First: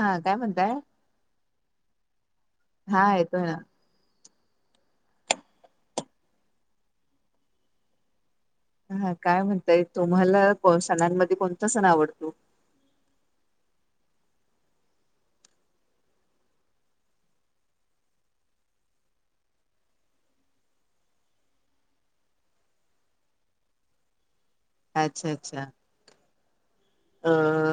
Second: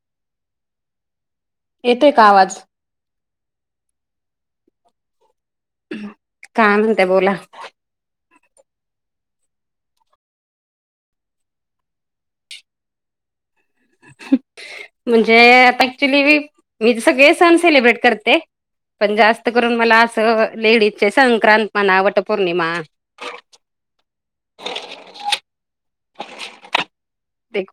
हा काय म्हणतंय? येतेयं का आवाज? हा येतोयं. काय म्हणत्या बोला? हा काय म्हणतायं तुम्हाला सणांमध्ये कोणता सण आवडतो? म्हणजे आता ऍक्च्युली, मी सगळे सण सेलिब्रेट करते. पण जास्त करून मला असं लेडीज, चे संक्रांत म्हणा पौर्णिमा अच्छा, अच्छा. अ ते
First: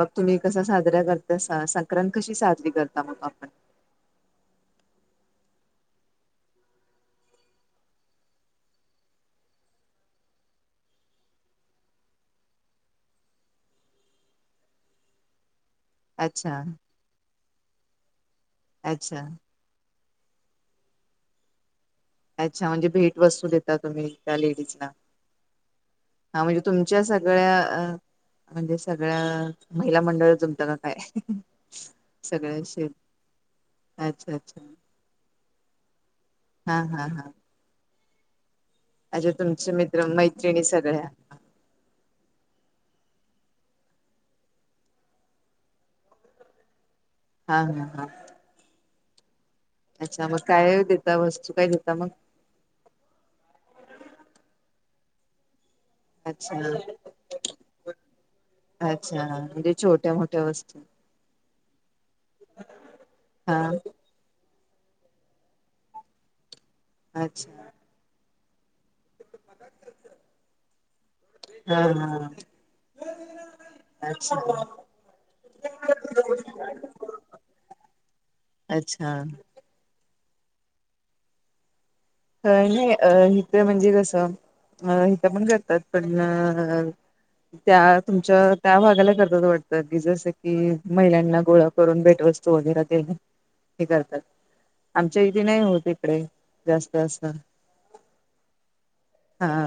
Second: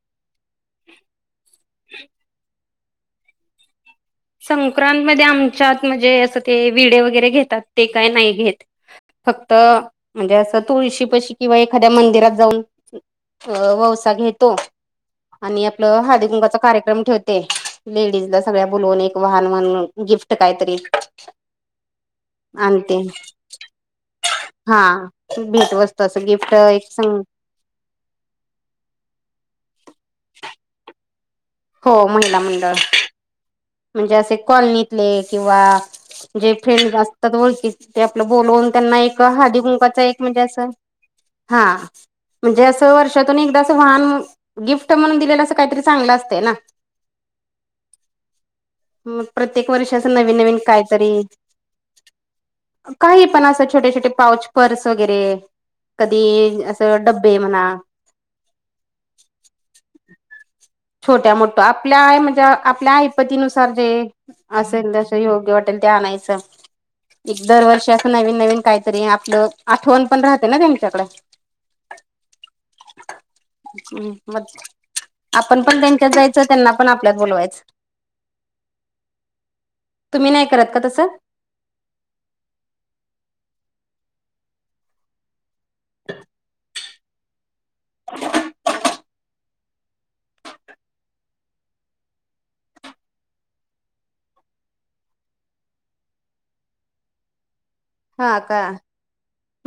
मग तुम्ही कसा साजरा करता संक्रांत कशी साजरी करता मग आपण? संक्रांतमध्ये आमच्यात म्हणजे असं ते विडे वगैरे, घेतात ते काय नाही घेत. फक्त म्हणजे असं तुळशी पशी, किंवा एखाद्या मंदिरात जाऊनं अ - वसा घेतो. आणि आपलं हळदी कुंकवाचा अच्छा कार्यक्रम ठेवते लेडीजला सगळ्या बोलवून एक अच्छा मग- गिफ्ट काहीतरी? अच्छा, म्हणजे आणते भेट वस्तू देता तुम्ही त्या हा लेडीजना भेटवस्तू असं हा गिफ्ट म्हणजे तुम एक च्या संग सगळ्या- म्हणजे सगळ्या महिला मंडळ जमता का काय? हो महिला मंडळ. सगळ्याशी म्हणजे अच्छा असे अच्छा कॉलनीतले, किंवा जे हा फ्रेंड हा हा असतात, ओळखीत ते आपलं बोलवून त्यांना एक अच्छा हळदी तुमचे कुंकवाच, मित्र एक म्हणजे मैत्रिणी असं सगळ्या हा. म्हणजे असं वर्षातून एकदा असं वाहन गिफ्ट, म्हणून दिलेलं अस काहीतरी चांगलं असतय ना. हा हा हा. मग प्रत्येक वर्षाच अच्छा मग नवीन- नवीन काय कायतरी? देता वस्तू काय देता मग काही पण असं छोटे- छोटे पाऊच पर्स वगैरे, कधी अच्छा असं डब्बे म्हणा. अच्छा, म्हणजे छोट्या मोठ्या वस्तू, छोट्या मोठ्या आपल्या म्हणजे आपल्या आयपाती हा नुसार ते. असेल तसं योग्य वाटेल ते आणायचं एक अच्छा दरवर्षी असं नवीन - नवीन काही तरी आपलं आठवण पण राहते ना त्यांच्याकडे. हा हा. हम्म अच्छा म आपण पण तेच्यातं जायचं त्यांना पण आपल्यात बोलवायचं. अच्छा तुम्ही नाही करत का तसं? अ - नाही अ इथं म्हणजे कसं अ हिथ पण करतात पण अ, त्या तुमच्या त्या भागाला करतात वाटत तर की जस की महिलांना गोळा करून भेटवस्तू वगैरा देणे, हे करतात. आमच्या इथे नाही होत इकडे. तस हा का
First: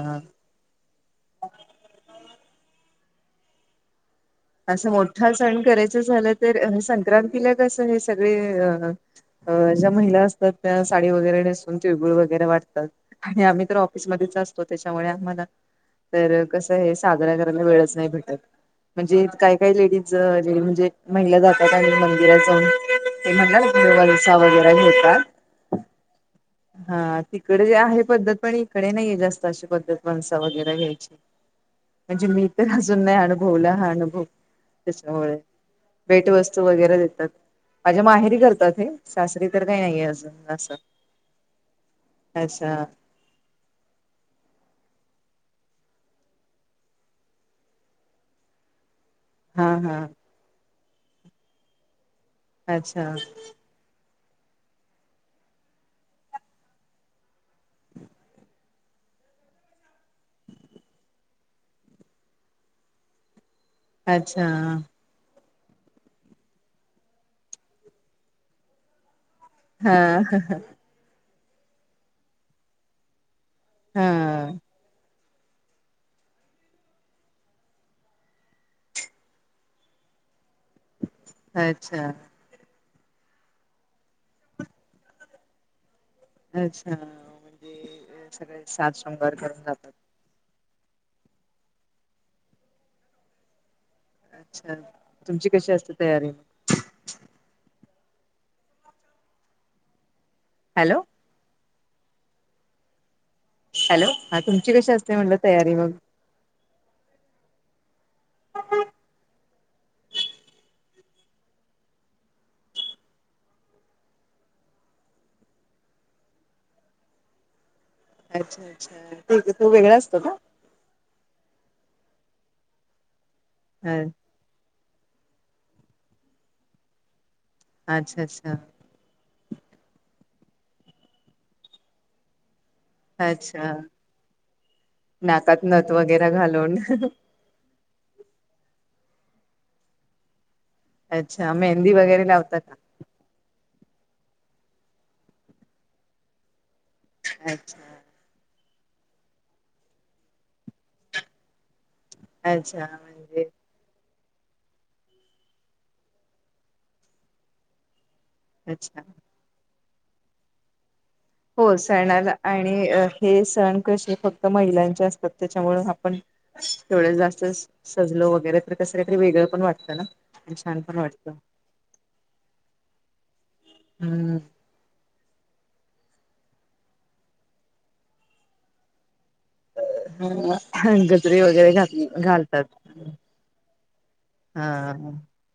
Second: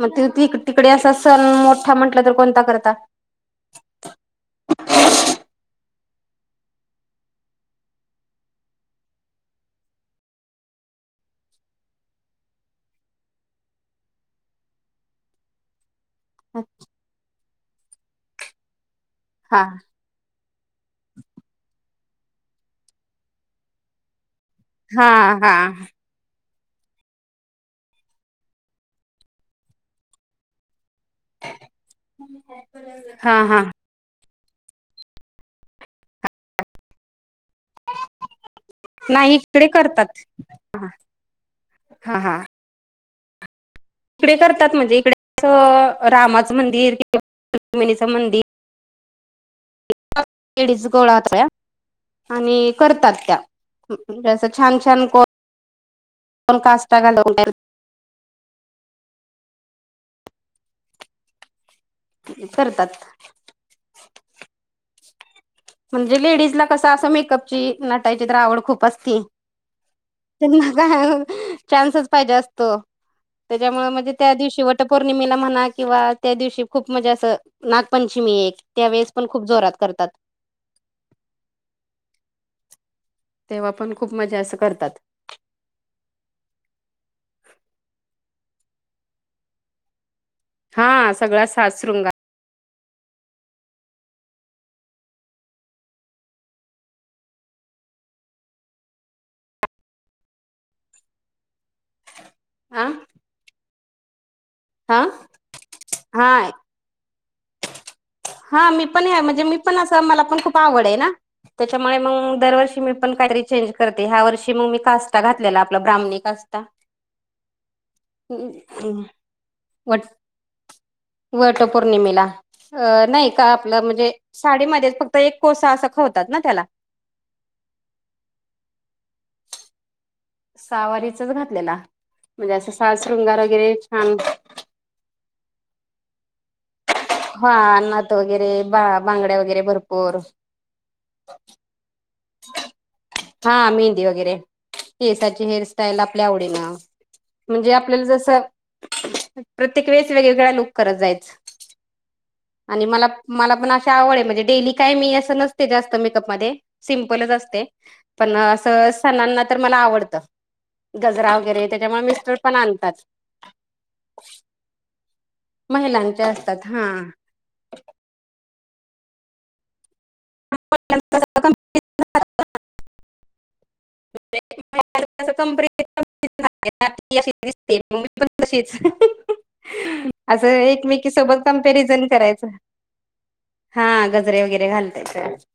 मग तू ति तिकडे असं सन मोठा म्हटलं तर कोणता करता? असं मोठा सण करायच झाल तर अ संक्रांतीला कस हे सगळे अ अ ज्या महिला असतात त्या साडी वगैरे नेसून, तिळगुळ वगैरे वाटतात. आणि आम्ही तर ऑफिसमध्येच असतो त्याच्यामुळे आम्हाला तर कसं हे साजरा करायला वेळच नाही भेटत म्हणजे काय हा काय लेडीज ज म्हणजे महिला जातात मंदिरात जाऊन ते म्हणलं ना देवाचा [inaudible] वंसा वगैरा हा घेतात हा हा तिकडे जे आहे पद्धत पण इकडे नाहीये जास्त अशी पद्धत वंसा वगैरे घ्यायची. म्हणजे मी तर अजून नाय, अनुभवला हा अनुभव. त्याच्यामुळे भेटवस्तू वगैरे देतात. माझ्या माहेरी करतात हे नाही सासरी तर इकडे काही नाहीेये करतात अजून असं. हा हा अच्छा. इकडे करतात म्हणजे इकडे अस रामाचं मंदिर किंवा रुक्मिणीच मंदिर हा हा. लेडीज गोळा होता सगळ्या आणि अच्छा करतात त्या. म्हणजे अस छान-छान को कोण काष्टा घालून तयार करतात अच्छा म्हणजे लेडीज ला कसं असं मेकअपची, नटायची तर आवड खूप असती. हा ह हं त्यांना चान्सच पायजे असतो, त्याच्यामुळ हा म्हणजे त्या दिवशी वट वटपौर्णिमेला म्हणा किंवा त्या दिवशी खूप म्हणजे असं नागपंचमी एक त्यावेेळेस पण खूप जोरात करतात. अच्छा तेव्हा पण खूप मजा अस करतात. अच्छा म्हणजे सगळे साज शृंगार करून जातात. हा सगळा साज-शृंगार. अच्छा, तुमची कशी असते तयारी? हॅलो आं हॅलो, हा तुमची कशी असते मम्हंटल तयारी मग? हाय हा मी पण ये म्हणजे मी पण असं मला पण खूप आवड आहे ना. त्याच्यामुळे मंग दरवर्षी मी पण काहीतरी चेंज करते ह्या वर्षी मंग मी कास्टा घातलेला आपला ब्राह्मणी कास्टा. त्ता अच्छा अच्छा, ठीक आहे तो वेगळा असतो का? वटपौर्णिमेला अ नाही का आपलं म्हणजे साडीमध्येच फक्त एक कोसा असं खवतात ना त्याला अच्छा अच्छा. सहावारीचाच घातलेला म्हणजे असं साज-शृंगार अच्छा वगैरे छान नाकात नथ वगैरे घालून हा नथ वगैरे बा बांगड्या वगैरे भरपूर अच्छा मेहंदी वगैरे लावता का? हा मेहंदी वगैरे केसाची हेअरस्टाईल आपल्या आवडीनं म्हणजे आपल्याला अच्छा जसं प्रत्येक वेळेस वेगवेगळ्या लुक करत जायच. आणि अच्छा मला म्हणजे मला पण अशी आवड ये म्हणजे डेली काय मी असं नसते जास्त मेकअप मध्ये सिमपलच असते पण असं अच्छा सणांना तर मला आवडत गजरा हो वगैरे त्याच्यामुळे सणाला मिस्टर पण आणि आणतात अ हे सण कसे फक्त महिलांचे असतात. त्याच्यामुळ आपण महिलांचे असतात हा. एवढ जास्त अस सजलो वगैरे तर कस वेगळं पण वाटतं ना आणि छान पण वाटत. हम्म. [unintelligible] असं एकमेकीसोबत गजरे वगैरे घात कंपेरिझन करायचं. घालतात हा गजरे हा वगैरे घालता येत.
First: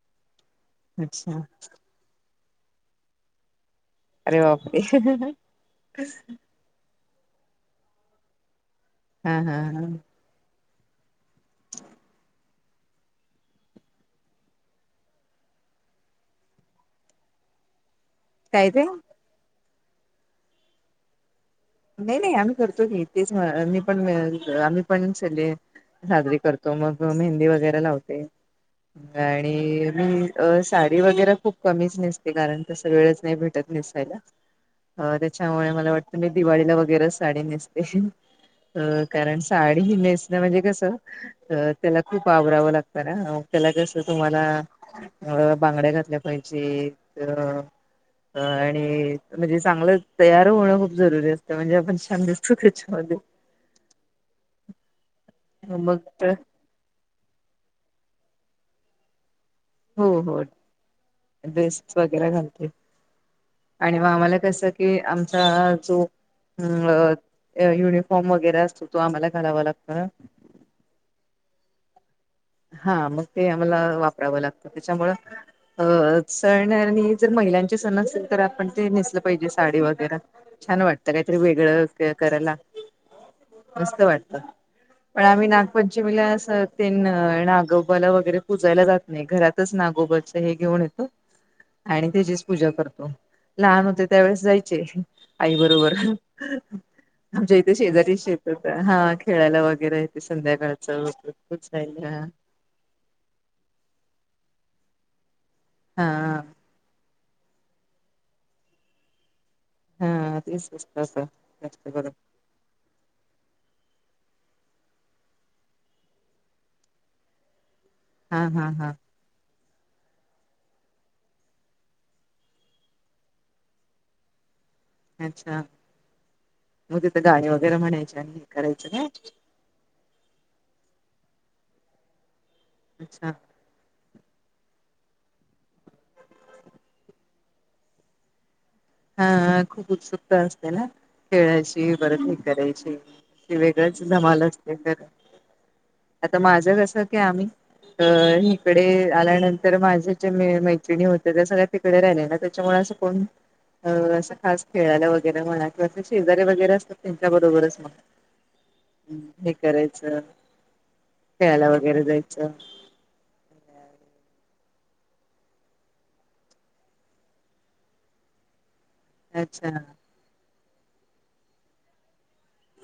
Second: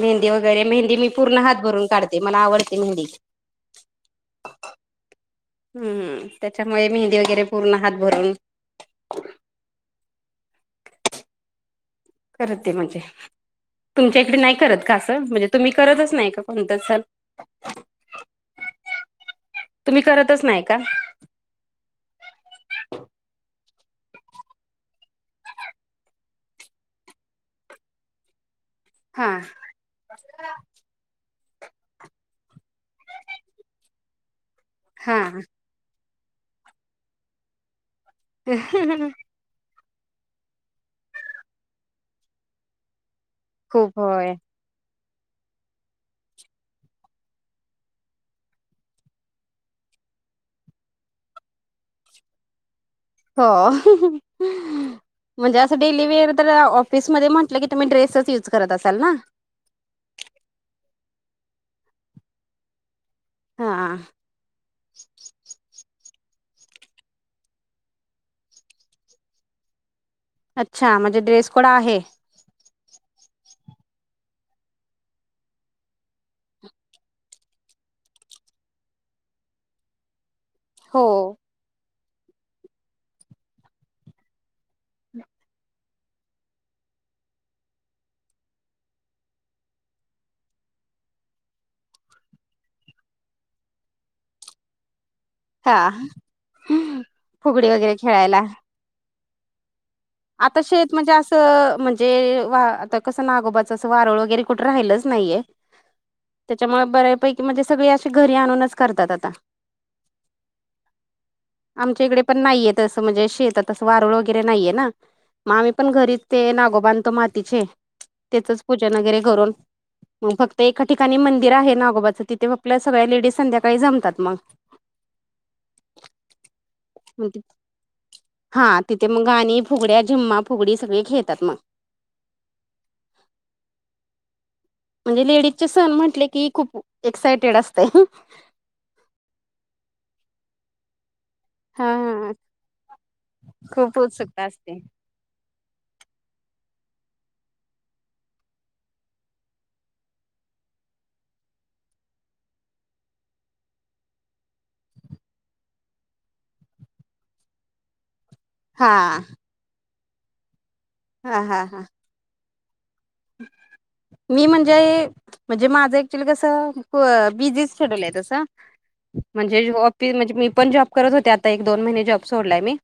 मेहंदी वगैरे मेहंदी मी अच्छा पूर्ण हात भरून काढते मला आवडते मेहंदी अरे बापरे हम्म, त्याच्यामुळे मेहंदी वगैरे पूर्ण हात भरून हा हा हा. करते म्हणजे तुमच्या इकडे नाही करत का असं म्हणजे तुम्ही करतच नाही का कोणत सण? काय ते? तुम्ही करतच नाही का? नाही नाही आम्ही करतो की तेच अ मी पण अ आम्ही पण सगळे साजरी करतो मग मेहंदी वगैरे लावते हा आणि मी अ साडी वगैरे खूप कमीच नेसते कारण तस वेळच नाही भेटत नेसायला अ हा त्याच्यामुळे मला वाटतं मी दिवाळीला वगैरे साडी नेसते अ कारण साडी ही नेसणं म्हणजे कसं अ त्याला खूप आवरावं लागतं ना. त्याला खूप कसं होय तुम्हाला अ बांगड्या घातल्या पाहिजेत अ अ आणि म्हणजे चांगलं तयार होणं जरुरी असत म्हणजे आपण छान दिसतो त्याच्या त्याच्यामध्ये हो, म्हणजे अस डेलिवेअर तर ऑफ फिसमध्ये म्हटलं की तुम्ही ड्रेसच युज करत असाल ना? हो हो, ड्रेसेस वगैरे घालते. हा आणि म आम्हाला कसं की आमचा जो हम्म अ युनिफॉर्म वगैरे असतो तो आम्हाला घालावा लागतो ना. अच्छा म्हणजे ड्रेस कोड आहे. हा मग ते आम्हाला वापरावं लागतं त्याच्यामुळ अ सण आणि जर महिलांचे सण असतील तर आपण ते नेसलं पाहिजे साडी वगैरा छान हो वाटतं काहीतरी वेगळं क करायला. मस्त वाटत पण आम्ही नागपंचमीला अस तीन नागोबाला वगैरे पुजायला जात नाही, घरातच नागोबाच हे घेऊन येतो. आणि त्याचीच पूजा करतो लहान होते त्यावेेळेस जायचे आई हा बरोबर आमच्या फुगडी इथे वगैरे शेजारी खेळायला शेतत हा खेळायला वगैरे ते आता शेत संध्याकाळचं म्हणजे असं म्हणजे वा आता कसं नागोबाच अस वारूळ वगैरे कुठे राहिलच नाहीये हा. त्याच्यामुळे बऱ्यापैकी म्हणजे सगळे अशे घरी आणूनच करतात आता. हा ते स्वस्त जास्त आमच्या बरो [unintelligible] इकडे पण नाहीय तसं म्हणजे शेतातस वारळ वगैरे नाहीये ना. म आम्ही पण घरीच ते नागोबांधतो मातीचे हा तेचच हा हा पूजन वगैरे घरून मग फक्त एका ठिकाणी मंदिर आहे नागोबाचं तिथे आपल्या सगळ्या लेडीज संध्याकाळी जमतात मग. ह [inaudible] अच्छा [inaudible] म तिथ गाणे वगैरे म्हणायच्या? हा तिथे मग गाणी फुगड्या जिम्मा फुगडी सगळे खेळतात मग. अच्छा. म्हणजे लेडीजचे सण म्हटले की खूप एक्सायटेड असते. हा खूप उत्सुकता असते ना? खेळायची हा वरदी करायची हे खूप वेगळाच धमाल उत्सुकता असते खर. आता माझं कसं की आम्ही अ इकडे आल्यानंतर माझ्या जे मैत्रिणी होत त्या सगळ्या तिकडे राहिल्यान त्याच्यामुळे असं कोण असं खास खेळायला वगैरे म्हणा किंवा अस शेजारीे वगैरे असतात त्यांच्या बरोबरच मग. हा हे करायचं खेळायला वगैरे जायच. हम् [inaudible] मी म्हणजे, म्हणजे माझं क्च्युली कसं बीझीस शडुल आहे तसं. म्हणजे अच्छा जॉब म्हणजे मी पण जॉब करत होते आता एक, दोन महिने जॉब सोडलाय मी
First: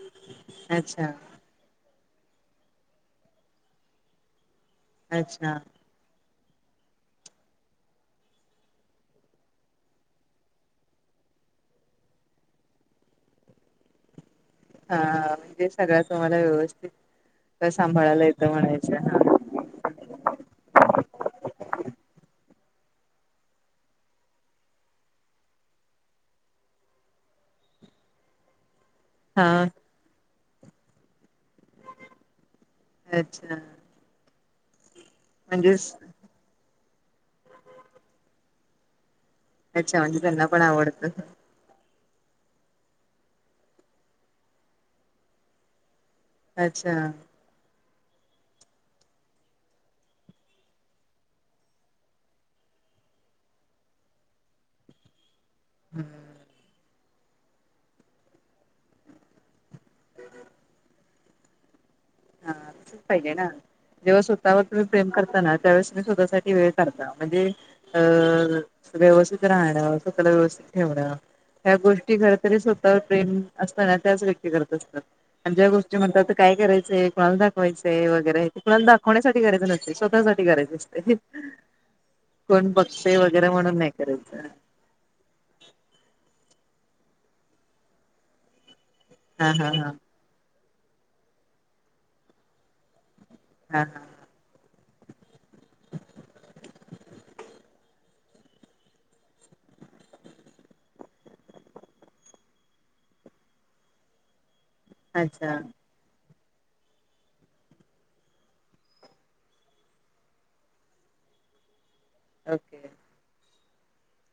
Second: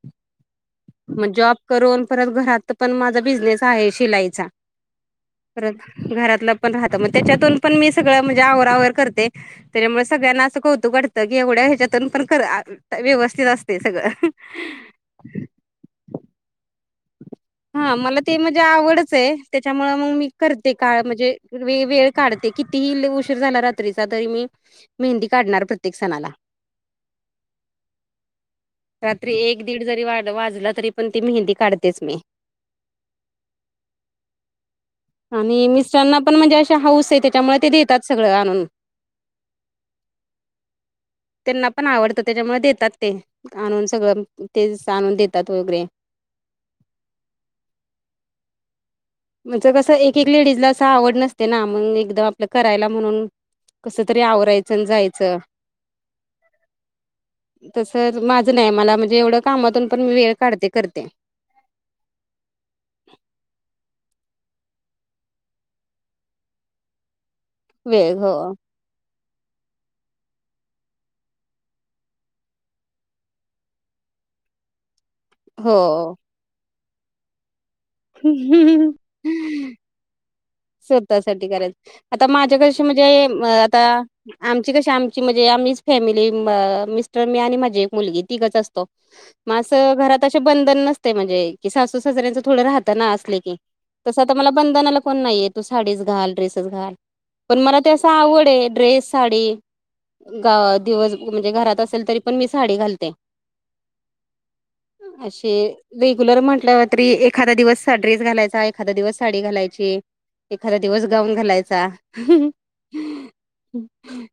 [inaudible] अच्छा म जॉब करून परत घरात पण माझा बिझनेस आहे शिलाईचा. अच्छा परत घरातलं पण राहत मग त्याच्यातून पण मी सगळं म्हणजे आवर, आवर करते. त्याच्यामुळे सगळ्यांना असं कौतुक वाटतं की एवढ्या ह्याच्यातून पण व्यवस्थित असते सगळं. हा म्हणजे सगळ्या तुम्हाला व्यवस्थित [inaudible] सांभाळायला येतं म्हणायचं ह. त्याच्यामुळ मग मी करते काळ म्हणजे वेळ काढते कितीही उशीर झाला रात्रीचा तरी मी मेहंदी काढणार प्रत्येक सणाला. रात्री एक हा दीड जरी वाजला तरी पण ती मेहंदी काढतेच मी अच्छा आणि म्हणजेच मिस्टरांना पण म्हणजे अशी हाऊस आहे त्याच्यामुळे ते देतात सगळं आणून. अच्छा म्हणजे त्यांना पण आवडत. त्यांना पण आवडत त्याच्यामुळे देतात ते आणून सगळं ते आणून देतात वगैरे अच्छा. म्हणजे कसं एक, एक लेडीज ला असं आवड नसते ना मग एकदम आपलं करायला म्हणून कस तरी आवरायचं अन जायचं. हम् ह [unintelligible] तस माझं नाही मला म्हणजे एवढं कामातून पण मी वेळ काढते करते. हा तसच पाहिजे ना. जेव्हा स्वतःवर तुम्ही प्रेम करता ना त्यावेळेस तुम्ही स्वतःसाठी वेळ करता म्हणजे वेळ हो अं व्यवस्थित राहणं, स्वतला व्यवस्थित ठेवणं ह्या गोष्टी खरतरी स्वतःवर प्रेम असणाऱ्या त्याच व्यक्ती करत असता. आणि ज्या गोष्टी हो म्हणतात ना काय करायचं, कुणाला दाखवायचं वगैरे, ते कुणाला दाखवण्यासाठी करायचं नसत स्वतःसाठी करायचं असते. स्वतःसाठी करायचं आता कोण माझ्याकशी बघते म्हणजे म वगैरे आता म्हणून नाही करायचं आम ची कशी आमची म्हणजे आम्हीचं फॅमिली मिस्टर, मी आणि माझी एक मुलगी तिघचं असतो हा मग हा हा असं घरात असे बंधन नसतेय म्हणजे की सासू, सासऱ्यांच थोडं राहतं ना असले की. हा हा तसं आता मला बंधनाला कोण नाही आहे, तु साडीच घाल ड्रेसेच घाल पण मला ते असं- आवड आहे, ड्रेस साडी- गावा दिवस म्हणजे घरात असेल तरी पण मी साडी घालते. - हा अच्छा अशे- रेग्युलर म्हटल्यावर तरी एखादा दिवस ड्रेस घालायचा, एखादा दिवस साडी घालायची. - एखादा दिवस गाऊन घालायचा अहं ओके ह ह हं